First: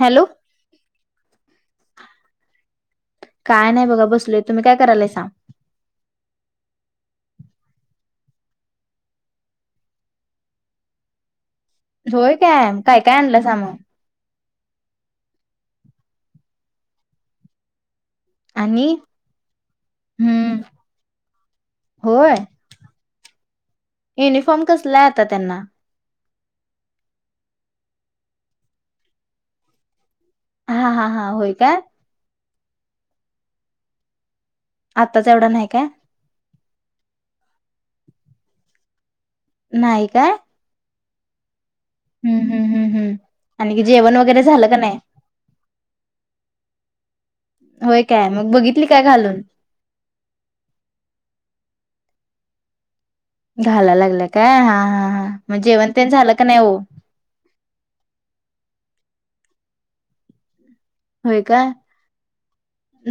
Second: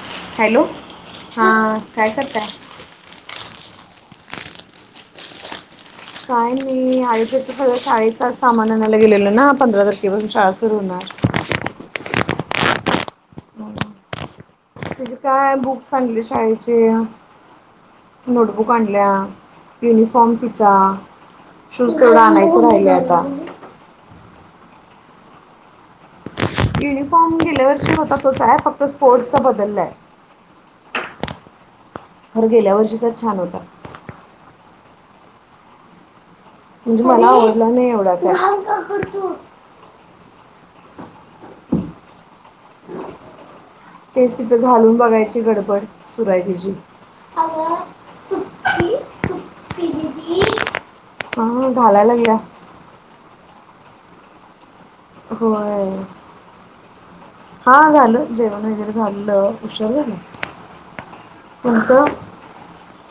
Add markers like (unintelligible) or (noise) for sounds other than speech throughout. Hello hello हा काय करताय? काय नाही बघा बसलोय तुम्ही काय करालायसा? काय मी आयुष्यच सगळ्या शाळेचा सामान आणायला गेलेलो ना पंधरा तारखेपासून शाळा सुरू होणार. होय काय काय काय आणलासा मग? तिचे काय बुक आणले शाळेचे नोटबुक आणि आणल्या युनिफॉर्म हम्म तिचा शूज तेवढं होय आणायचं राहिलंय आता युनिफॉर्म कसलाय आता त्यांना? युनिफॉर्म गेल्या वर्षी होता तोच आहे फक्त स्पोर्ट्सच बदललाय हा हा हा होय काय? तर गेल्या वर्षीचाच छान होतात. आत्ताच एवढं नाही का? म्हणजे मला आवडलं नाही एवढं काय नाही काय हम्म हम्म हम्म हम्म आणि जेवण तेच वगैरे तिचं झालं का घालून नाही बघायची गडबड सुरू आहे तिची होय काय मग बघितली काय घालून? हो घालायला लागल्या घालायला लागल्या काय हा हां होय हा झालं जेवण वगैरे झालं उशीर झालं. होय काय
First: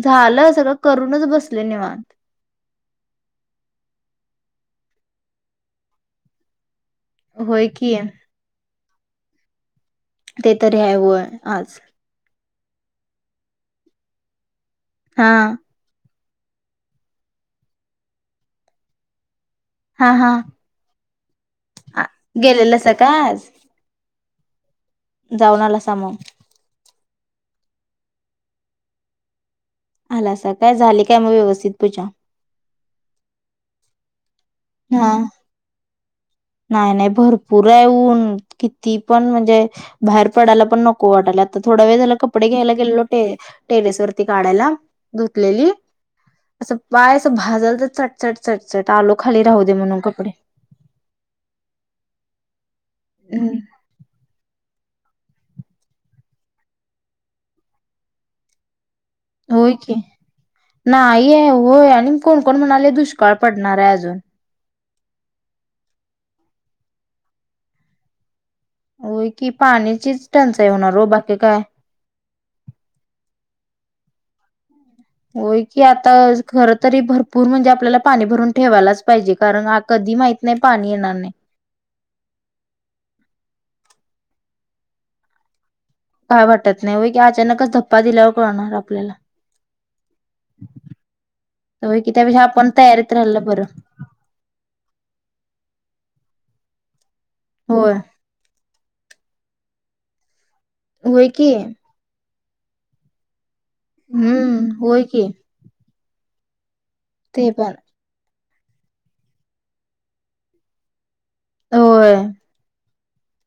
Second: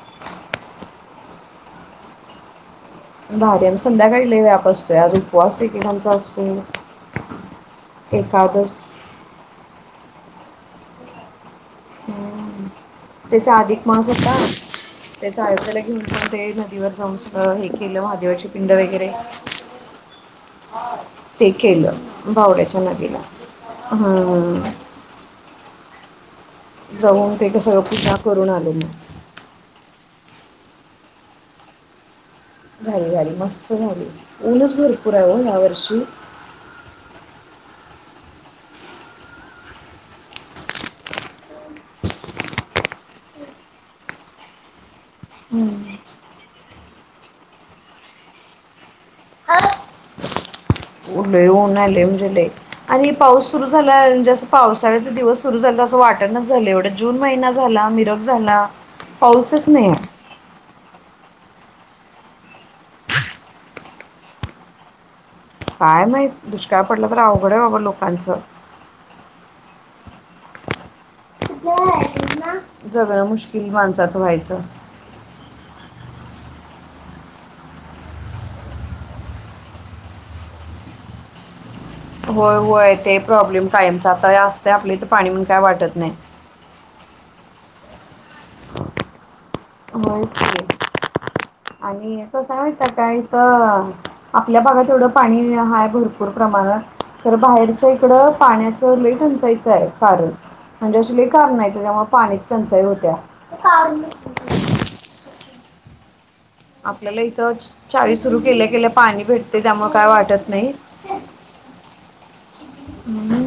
झालं सगळं करूनच बसले निवांत भारी संध्याकाळी लय व्याप असतोय उपवास एकेकांचा असून होय की एकादस ते तरी आहे वय आज हम्म. त्याचा अधिक मास होता हा त्याचा आ त्याला घेऊन ते नदीवर जा हे केलं महादेवाची पिंड वगैरे हा हा ते आ- केलं बावड्याच्या गेलेलासा नदीला काय आज हम्म जाऊन आलासा मग जाऊन ते का सगळं पूजा करून आले मग आला सा काय, झाले काय मग व्यवस्थित पूजा. झाली झाली. मस्त झाली. ऊनच भरपूर आहे ओ यावर्षी. नाय नाय भरपूरे ऊन, किती पण म्हणजे बाहेर पडाय पण नको वाटालात. आता थोडा वेळ झाला कपडे घ्यायला गेलो टे टेरेस वरती काढायला. धुतलेली. असं पाय अस भाजल त चटचट चटचट. आलो खाली राहू दे म्हणून कपडे. लई ऊने लई म्हणजे लई. आणि पाऊस सुरू झालाय म्हणजे अस पावसाळ्याचा दिवस सुरु झालं असं वाटणच झालं. एवढा जून महिना झाला. मिरग झाला. पाऊसच होय नाही की, आहे नाही आहे होय. आणि कोण कोण म्हणाले दुष्काळ पडणार आहे अजून. काय माहित. दुष्काळ पडलं तर अवघडे बाबा लोकांचं. होय की, पाण्याचीच टंचाई होणार हो. बाकी काय जगणं मुश्किल माणसाचं, व्हायचं. होय की, आता खर तरी भरपूर म्हणजे, आपल्याला पाणी भरून ठेवायलाच पाहिजे. कारण कधी माहिती नाही पाणी येणार नाही. होय होय, ते प्रॉब्लेम कायमचा आता असते. आपल्या ईथ पाणी म्हणून काय वाटत नाही. काय वाटत नाही. होय की, अचानकच ध्पा दिल्यावर कळणार आपल्याला. होयच की होय की आणि तो त्यापेक्षा आपण तयारीत राहिलं सांगितता बरं (inaudible) आपल्या भागात एवढं पाणी हाय भरपूर प्रमाणात. तर बाहेरच्या होय इकड पाण्या टंचाइच आहे. कारण म्हणजे अशी लय होय की कारणंय त्याच्यामुळे पाणी टंचाई होत्या. हम्म. होय की. आपल्याला ते इथं पण चावी सुरू केल्या केल्या पाणी भेटते. त्यामुळे काय वाटत नाही. होय. हम्म (unintelligible)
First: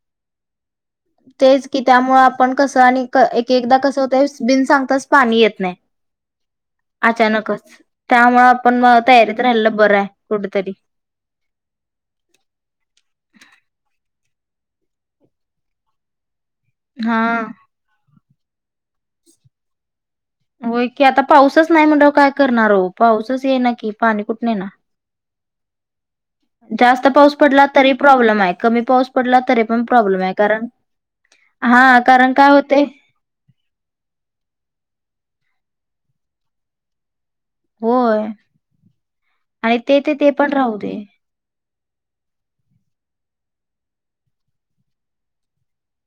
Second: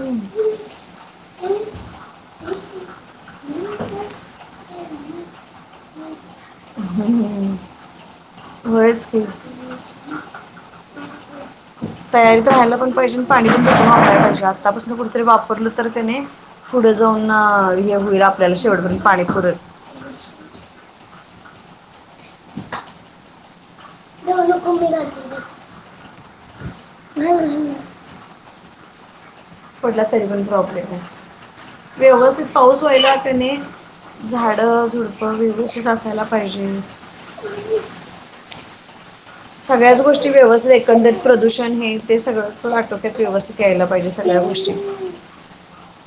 तेच की, त्यामुळ आपण कसं, आणि एक एकदा कसं होतय. बिन सांगताच पाणी येत नाही. (unintelligible) अचानकच. त्यामुळ आपण म होयच की तयारीत राहिलेलं बरं हाय कुठतरी. तयारी त राहायला पण पाहिजे. पाणी पण जपुन वापरायला पाहिजे. आत्तापासून कुठेतरी वापरलं तर कणी पुढ हा जाऊन हे होईल. आपल्याला शेवटपर्यंत पाणी पुरलं. होय की, आता पाऊसच नाही म्हणल्यावर काय करणार हो. पाऊसच येना की. पाणी ते कुठून म्हणु येणार घुमे लाती (unintelligible) जास्त पाऊस पडला तरी प्रॉब्लेम आहे. कमी पाऊस पडला तरी पण पडला प्रॉब्लेम तरी आहे पण कारण प्रॉब्लेम आहे. हा कारण व्यवस्थित काय होते पाऊस व्हायला क नी झाड झुडपं वेवस्थित असायला पाहिजे. होय. आणि ते सगळ्याच ते गोष्टी ते पण व्यवस्थित. राहू दे एकंदर प्रदूषण हे ते सगळं आटोक्यात व्यवस्थित यायला पाहिजे. सगळ्या गोष्टी.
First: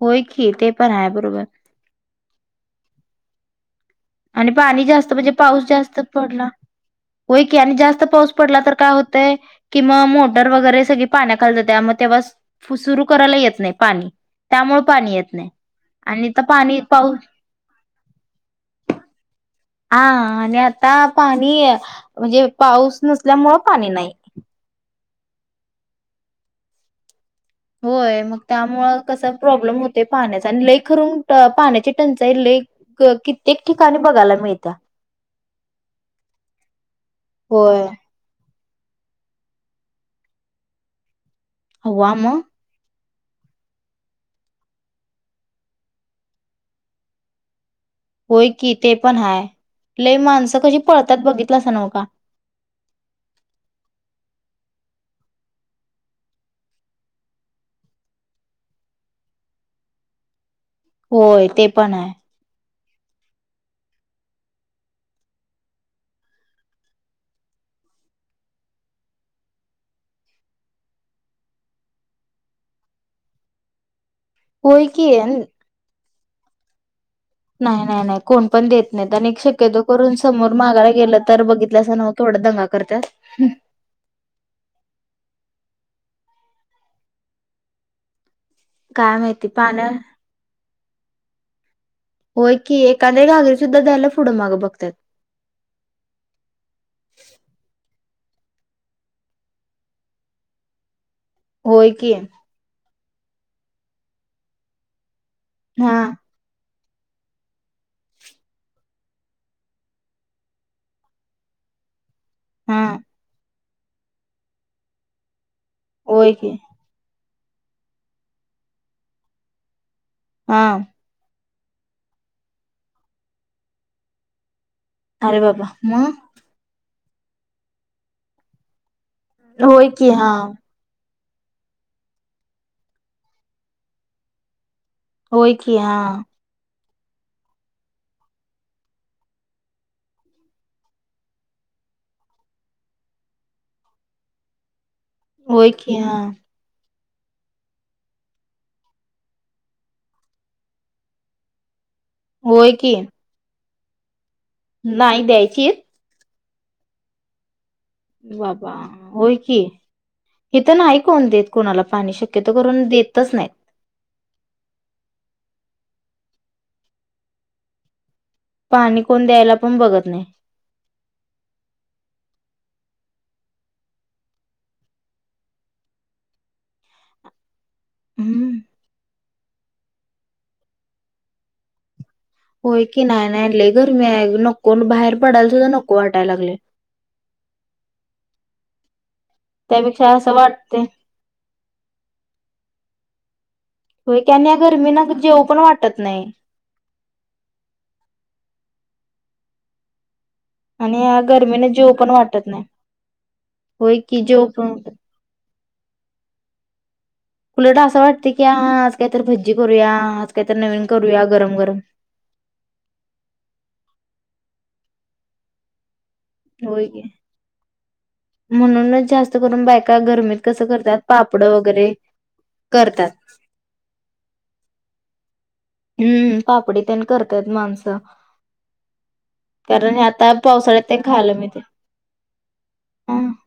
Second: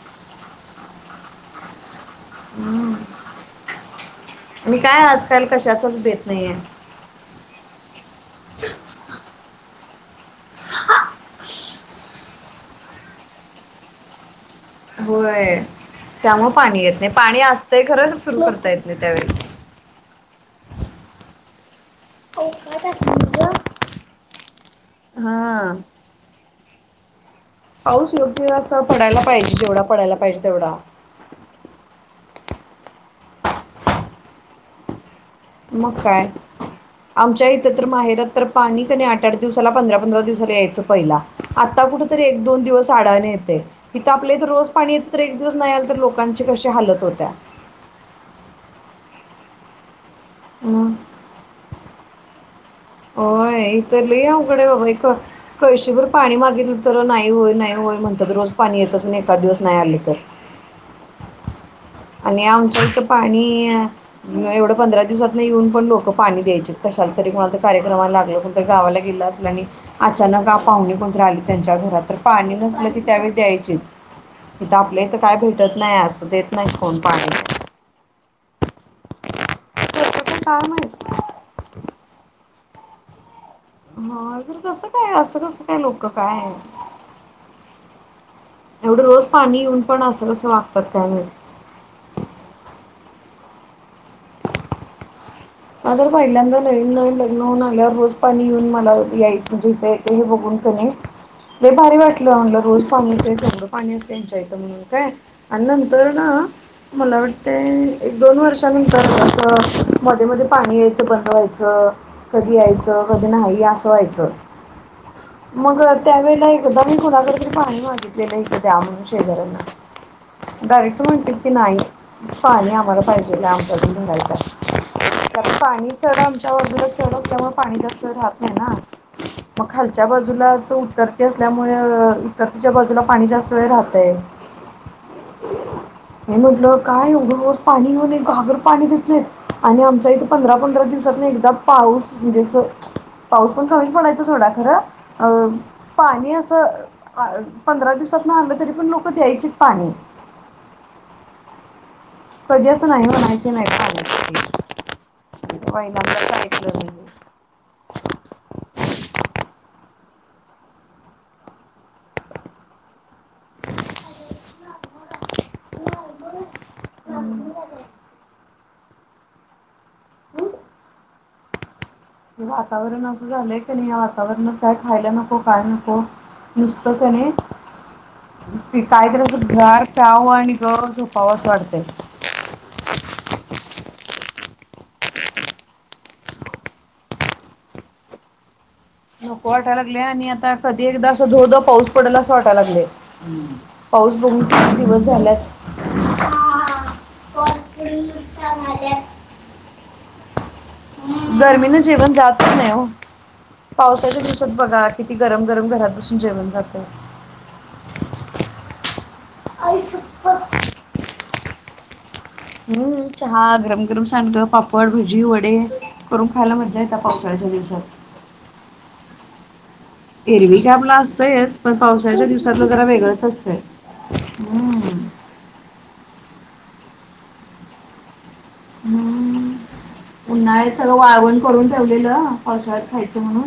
होय की, ते पण आहे बरोबर. हम्म. आणि पाणी जास्त म्हणजे, पाऊस जास्त नाही पडला. आहे होय की, आणि जास्त पाऊस पडला तर काय होतंय किं मोटर वगैरे सगळी पाण्याखाली जाते. मग तेव्हा सुरु करायला येत नाही पाणी. त्यामुळे पाणी येत नाही. होय आणि ईथ पाणी पाऊस, ते खरंच सुरू करता येत नाही त्यावेळेला. हा आणि आता पाणी, म्हणजे पाऊस नसल्यामुळं पाणी नाही. ह. पाऊस होय, मग योग्य असा त्यामुळं पडायला कस पाहिजे प्रॉब्लेम जेवढा होतोय पडायला पाहिजे पाण्याचा. आणि लइ तेवढा खरुन पाण्याची टंचाई लइ, कित्येक ठिकाणी बघायला मिळत्या. मग काय. आमच्या इथे तर, होय. माहेरात तर पाणी कने, आठ आठ दिवसाला. पंधरा पंधरा दिवसाला. यायचं पहिला. आता कुठ हव्वा तरी मग एक दोन दिवस आडान येतय इथं आपल्या इथ रोज पाणी तर एक दिवस नाही आल तर लोकांची कशी हालत होत्या होय की ते पण हाय लई माणसं कशी मग पळतात बघितलसा नव का होय इथ लय अवघड आहे बाबा कळशीभर पाणी मागितलं तर नाही होय नाही होय म्हणतात रोज पाणी येतच एखाद दिवस नाही आल तर होय ते पण हाय आणि आमच्या इथ पाणी एवढं पंधरा दिवसात येऊन पण लोक पाणी द्यायच कशाला तरी कोणाला कार्यक्रमाला लागलं गावाला गेला असंला आणि अचानक पाहुणे कोण तर आली त्यांच्या घरात पाणी नसलं ती त्यावेळी द्यायचे इथ होय आपल्या की इथं काय अन भेटत नाही असं देत नाही कोण पाणी नाही नाही नाही कोण पण देत नाही आणि एक शक्यतो करून कसं काय समोर काय मागायला माहित गेलं तर बघितलसनव थोड दंगा करत्यात हा तर कसं काय असं कसं काय लोक काय एवढं काय रोज माहिती पाणी येऊन पाण्या पण अस कस वागतात कायमहिती होय की एखाद्या घागरी सुद्धा द्यायला पुढं मागं बघत्यात का तर पहिल्यांदा नवीन नवीन लग्न होऊ (unintelligible) रोज पाणी (unintelligible) मला यायच जिथे हे बघून कणी लय होय भारी की वाटलं म्हणलं रोज पाणी येतय केवढ पाणी अस त्यांच्या इथं म्हणून काय अन हा नंतर न मला वाटतेय एक दोन वर्षांनंतर मध्ये मध्ये पाणी यायचं बंद व्हायचं कधी हा यायचं कधी नाही अस व्हायचं मग होय त्यावेेळेला की एकदा कुणाकडतरी पाणी मागितलेलं इथ द्या म्हणून शेजऱ्यांना हा डायरेक्ट (unintelligible) नाही पाणी आमाला पाहिजेलाय आमच्याकडं पण नाही पाणी अरे कारण बाबा पाणी मग चढ आमच्या बाजूला चढ असल्यामुळं पाणी आमच्याकडं राहत नाही ना मग होय खालच्या की हा बाजूलाचं उत्तर असल्यामुळ (unintelligible) बाजूला पाणी जास्त वेळ राहतय होय की हां- मी म्हटलं काय एवढं रोज पाणी घेऊन एक घागर पाणी देंत नाहीत आणि आमच्या इथं- पंधरा पंधरा दिवसात नाही एकदा पाऊस म्हणजे अस पाऊस पण कमीच म्हणायच सोडा खरं अ होय की हा पाणी असं पंधरा दिवसात न आलं तरी पण लोक द्यायचित पाणी कधी होय असं की नाही म्हणायचे नाहीत नाही द्यायचीत (unintelligible) बाबा होय की इथ नाही कोण देत कोणाला पाणी शक्योतो करून देतच नाहीत पाणी कोण द्यायला पण बघत नाही वातावरण असं झालंय का नाही या वातावरण काय खायला नको काय नको नुसत कणी हुं- काहीतरी असं गार प्याव आणि गप झोपावस वाटतंय. होय की नाही नाही लयी गरमी हाय नको बाहेर पडायला सुद्धा नको वाटाय लागलंय. नको वाटायला लागले त्यापेक्षा आणि असं आता वाटते कधी एकदा असं धो-धो पाऊस पडलं असं वाटाय लागलंय. पाऊस होय की बघून आणि या किती दिवस गरमीना जेव झालयात. पण वाटत नाही आणि या गरमीने गर्मीनं जेव पण जेवण जात वाटत नाही ओं होय की पावसाच्या जेव दिवसात पण बघा वाटत कि- गरम, गरम घरात बसून जेवण जातंय. उलट असं वाटतंय की हां आज काहीतर भज्जी करूया आज काही तर नवीन करूया गरम, गरम. हुं चहा गरम, गरम सांडगं, पापड, भजी, वडे- करून खायला मज्जा होय येत्या की पावसाळ्याच्या दिवसात. म्हणूनच जास्त- अस करून बायका गर- एरवी काय आपला असतयंच पण पावसाच्या दिवसातलं जरा करतात. वेगळंच असतंय हुं हुं पापडी तेन करत्यात माणसं. हुं कारण हे आता उन्हाळ्यात पावसाळ्यात सगळं ते खायला वाळवण मिळते. करून ठेवलेलं पावसाळत खायचं म्हणून.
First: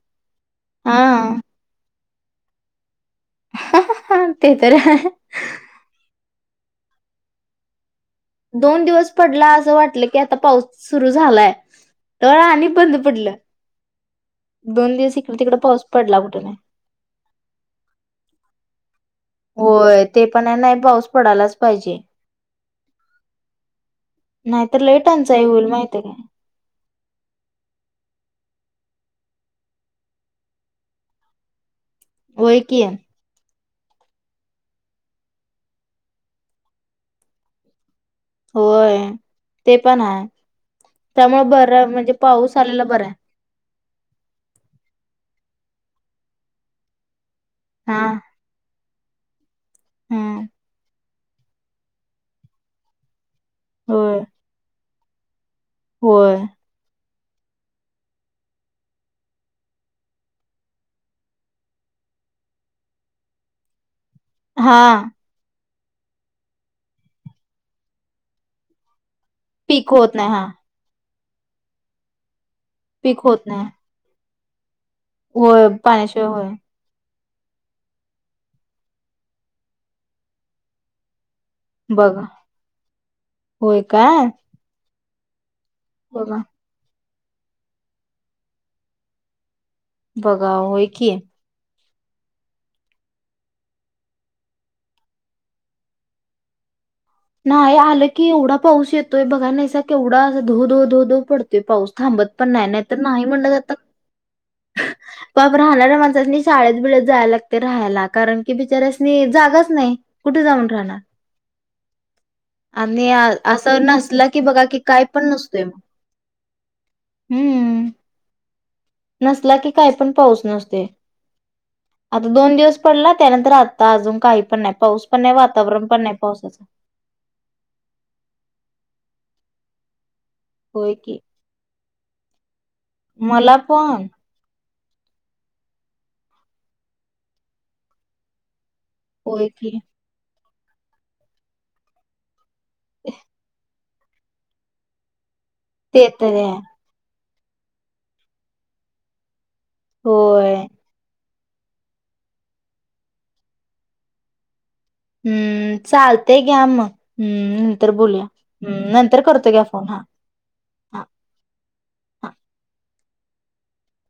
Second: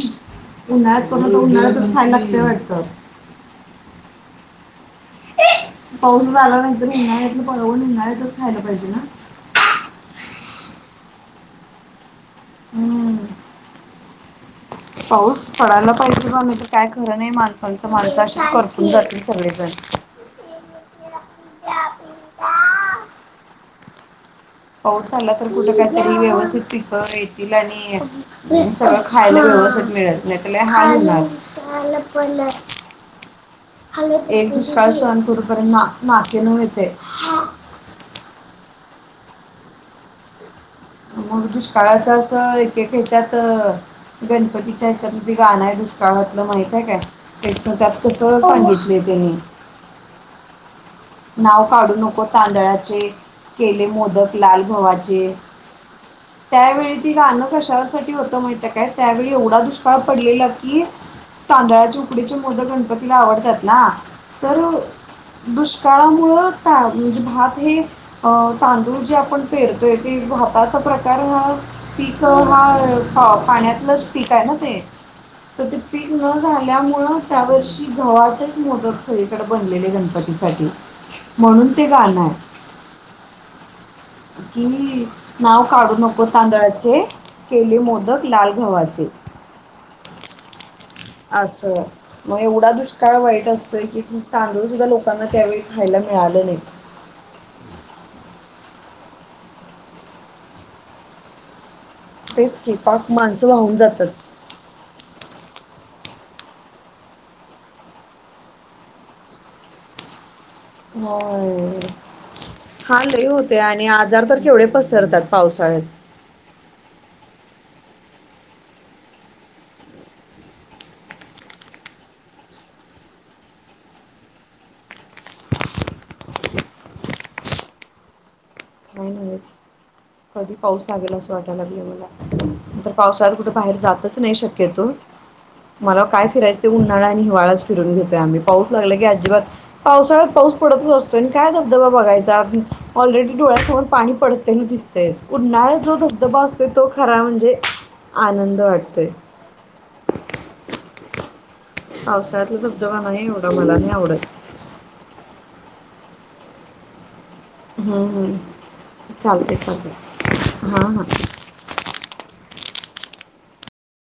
हा उन्हाळ्यात करून उन्हाळ्यातच खायलागतं वाटतं. (unintelligible) ते तर हाय. पाऊस झाला नाहीतर ऊन्हाळ्यातलं वाळवन ऊन्हाळ्यातच - दोन दिवस पडला असं वाटलं की आता पाऊस सुरू झालायं तवर आणि बंद हम्म. पडलं. दोन- दिवस इकडे पाऊस तिकडे पडायलां पडला पाहिजे कुठे बां नाही. नाहीतर काय खरं नाही माणसांचं माणसं अशीच करपून जातील सगळेजण. होय ते पण हाय, नाही पाऊस पडालांच पाहिजे. नाहीतर लई पाऊस चालला टंचाई तर होईल कुठे माहिती काय काहीतरी व्यवस्थित पिकं येतीलं आणि- सगळं खायला व्यवस्थित मिळलं नाहीतर लयी हाल होणार. होय की (inaudible) (inaudible) एक दुष्काळ सहन करू पर्यंत नाकी नाकी नऊ येतयं. होंय ते पण हायं मग त्यामुळं बरं म्हणजे पाऊस आलेला बरं हाय. तर गणपतीच्या ह्याच्यातलं ते गाणं आहे दुष्काळातलं माहितेयं काय? तेज्यात पण त्यात हा कस सांगितलंय त्यानी. हां- नाव काढू नको तांदळाचे, केले होय, मोदक लाल गव्हाचे. होय- त्यावेळी ती गाणं कशावरसाठी होतं माहितेंय काय? त्यावेळी एवढा दुष्काळ पडलेला की. तांदळाचे उकडीचे मोदक गणपतीला आवडतात नां तर हा दुष्- शाळामुळ‌ ता म्हणजे भात हे तांदुळ जे आपण पीक पेरतोय होत ते नाही हा. भातात. अस प्रकार हा पीक पीक हा होत नाही. पाण्यातलंच पीक आहे ना ते. तर होय ते पीक पाण्याशिवाय न होय. झाल्यामुळं त्यावर्षी गव्हाचेच मोदक सगळीकडे बनलेले गणपतीसाठी. म्हणुन ते गाणं बघा आहे. होय काय? किं नाव काढू नको बघा तांदळाचे केले मोदक लाल गव्हाचे. बघा ओं होय की. आसं- मग एवढा दुष्काळ वाईट असतोयं की तांदूळ सुद्धा लोकांना त्यावेळी खायला मिळालं नाही. नाही आलं की एवढा पाऊस येतोय बघाय नाहीसा केवढा धो- धो -धो -धो पड- ते पाऊस थांबत पण तेच नाय, की नाही तर पाक नाही माणसं म्हणलं तर वाहून जातात (unintelligible) पाप राहणाऱ्या माणसांनी शाळेत बिळेत जायला लागतंय राहायला कारणंकी बिचाऱ्यासंनी जागाच नाही. कुठे जाऊन? राहणार? होय- हां आणि लयी होतयं असं आणि आजार नसला तर केवढे पसरतात पावसाळ्यात. हुं- नसला की कायपण पाऊस नसतोय. आता दोन दिवस पडला त्यानंतर आता अजुन काही पण नाही पाऊस पण नाही वातावरण पण नाही पावसाच. काही नाहीच कधी पाऊस होय लागेल की असं वाटायला लागल मला. नंतर पावसााळ्यात कुठे मला बाहेर पण जातच नाही शक्य तो मला काय फिरायचं ते उन्हाळा आणि हिवाळा फिरून घेतय आम्ही पाऊस लागला. अजिबात होय की पावसाळ्यात पाऊस पडतच असतो काय धबधबा बघायचा ऑलरेडी डोळ्यासमोर पाणी पडततेला दिसतय उन्हाळत जो ते तर धबधबा आहे असतो. तो खरा म्हणजे आनंद वाटतोय. होय. पावसाळ्यातला धबधबा नाहीही एवढा मला नाही आवडत. हम्म चालतय घ्या मग हम् नंतर हम्म, बोलुया नंतर करतो घ्या फोन हा. हा हा. हा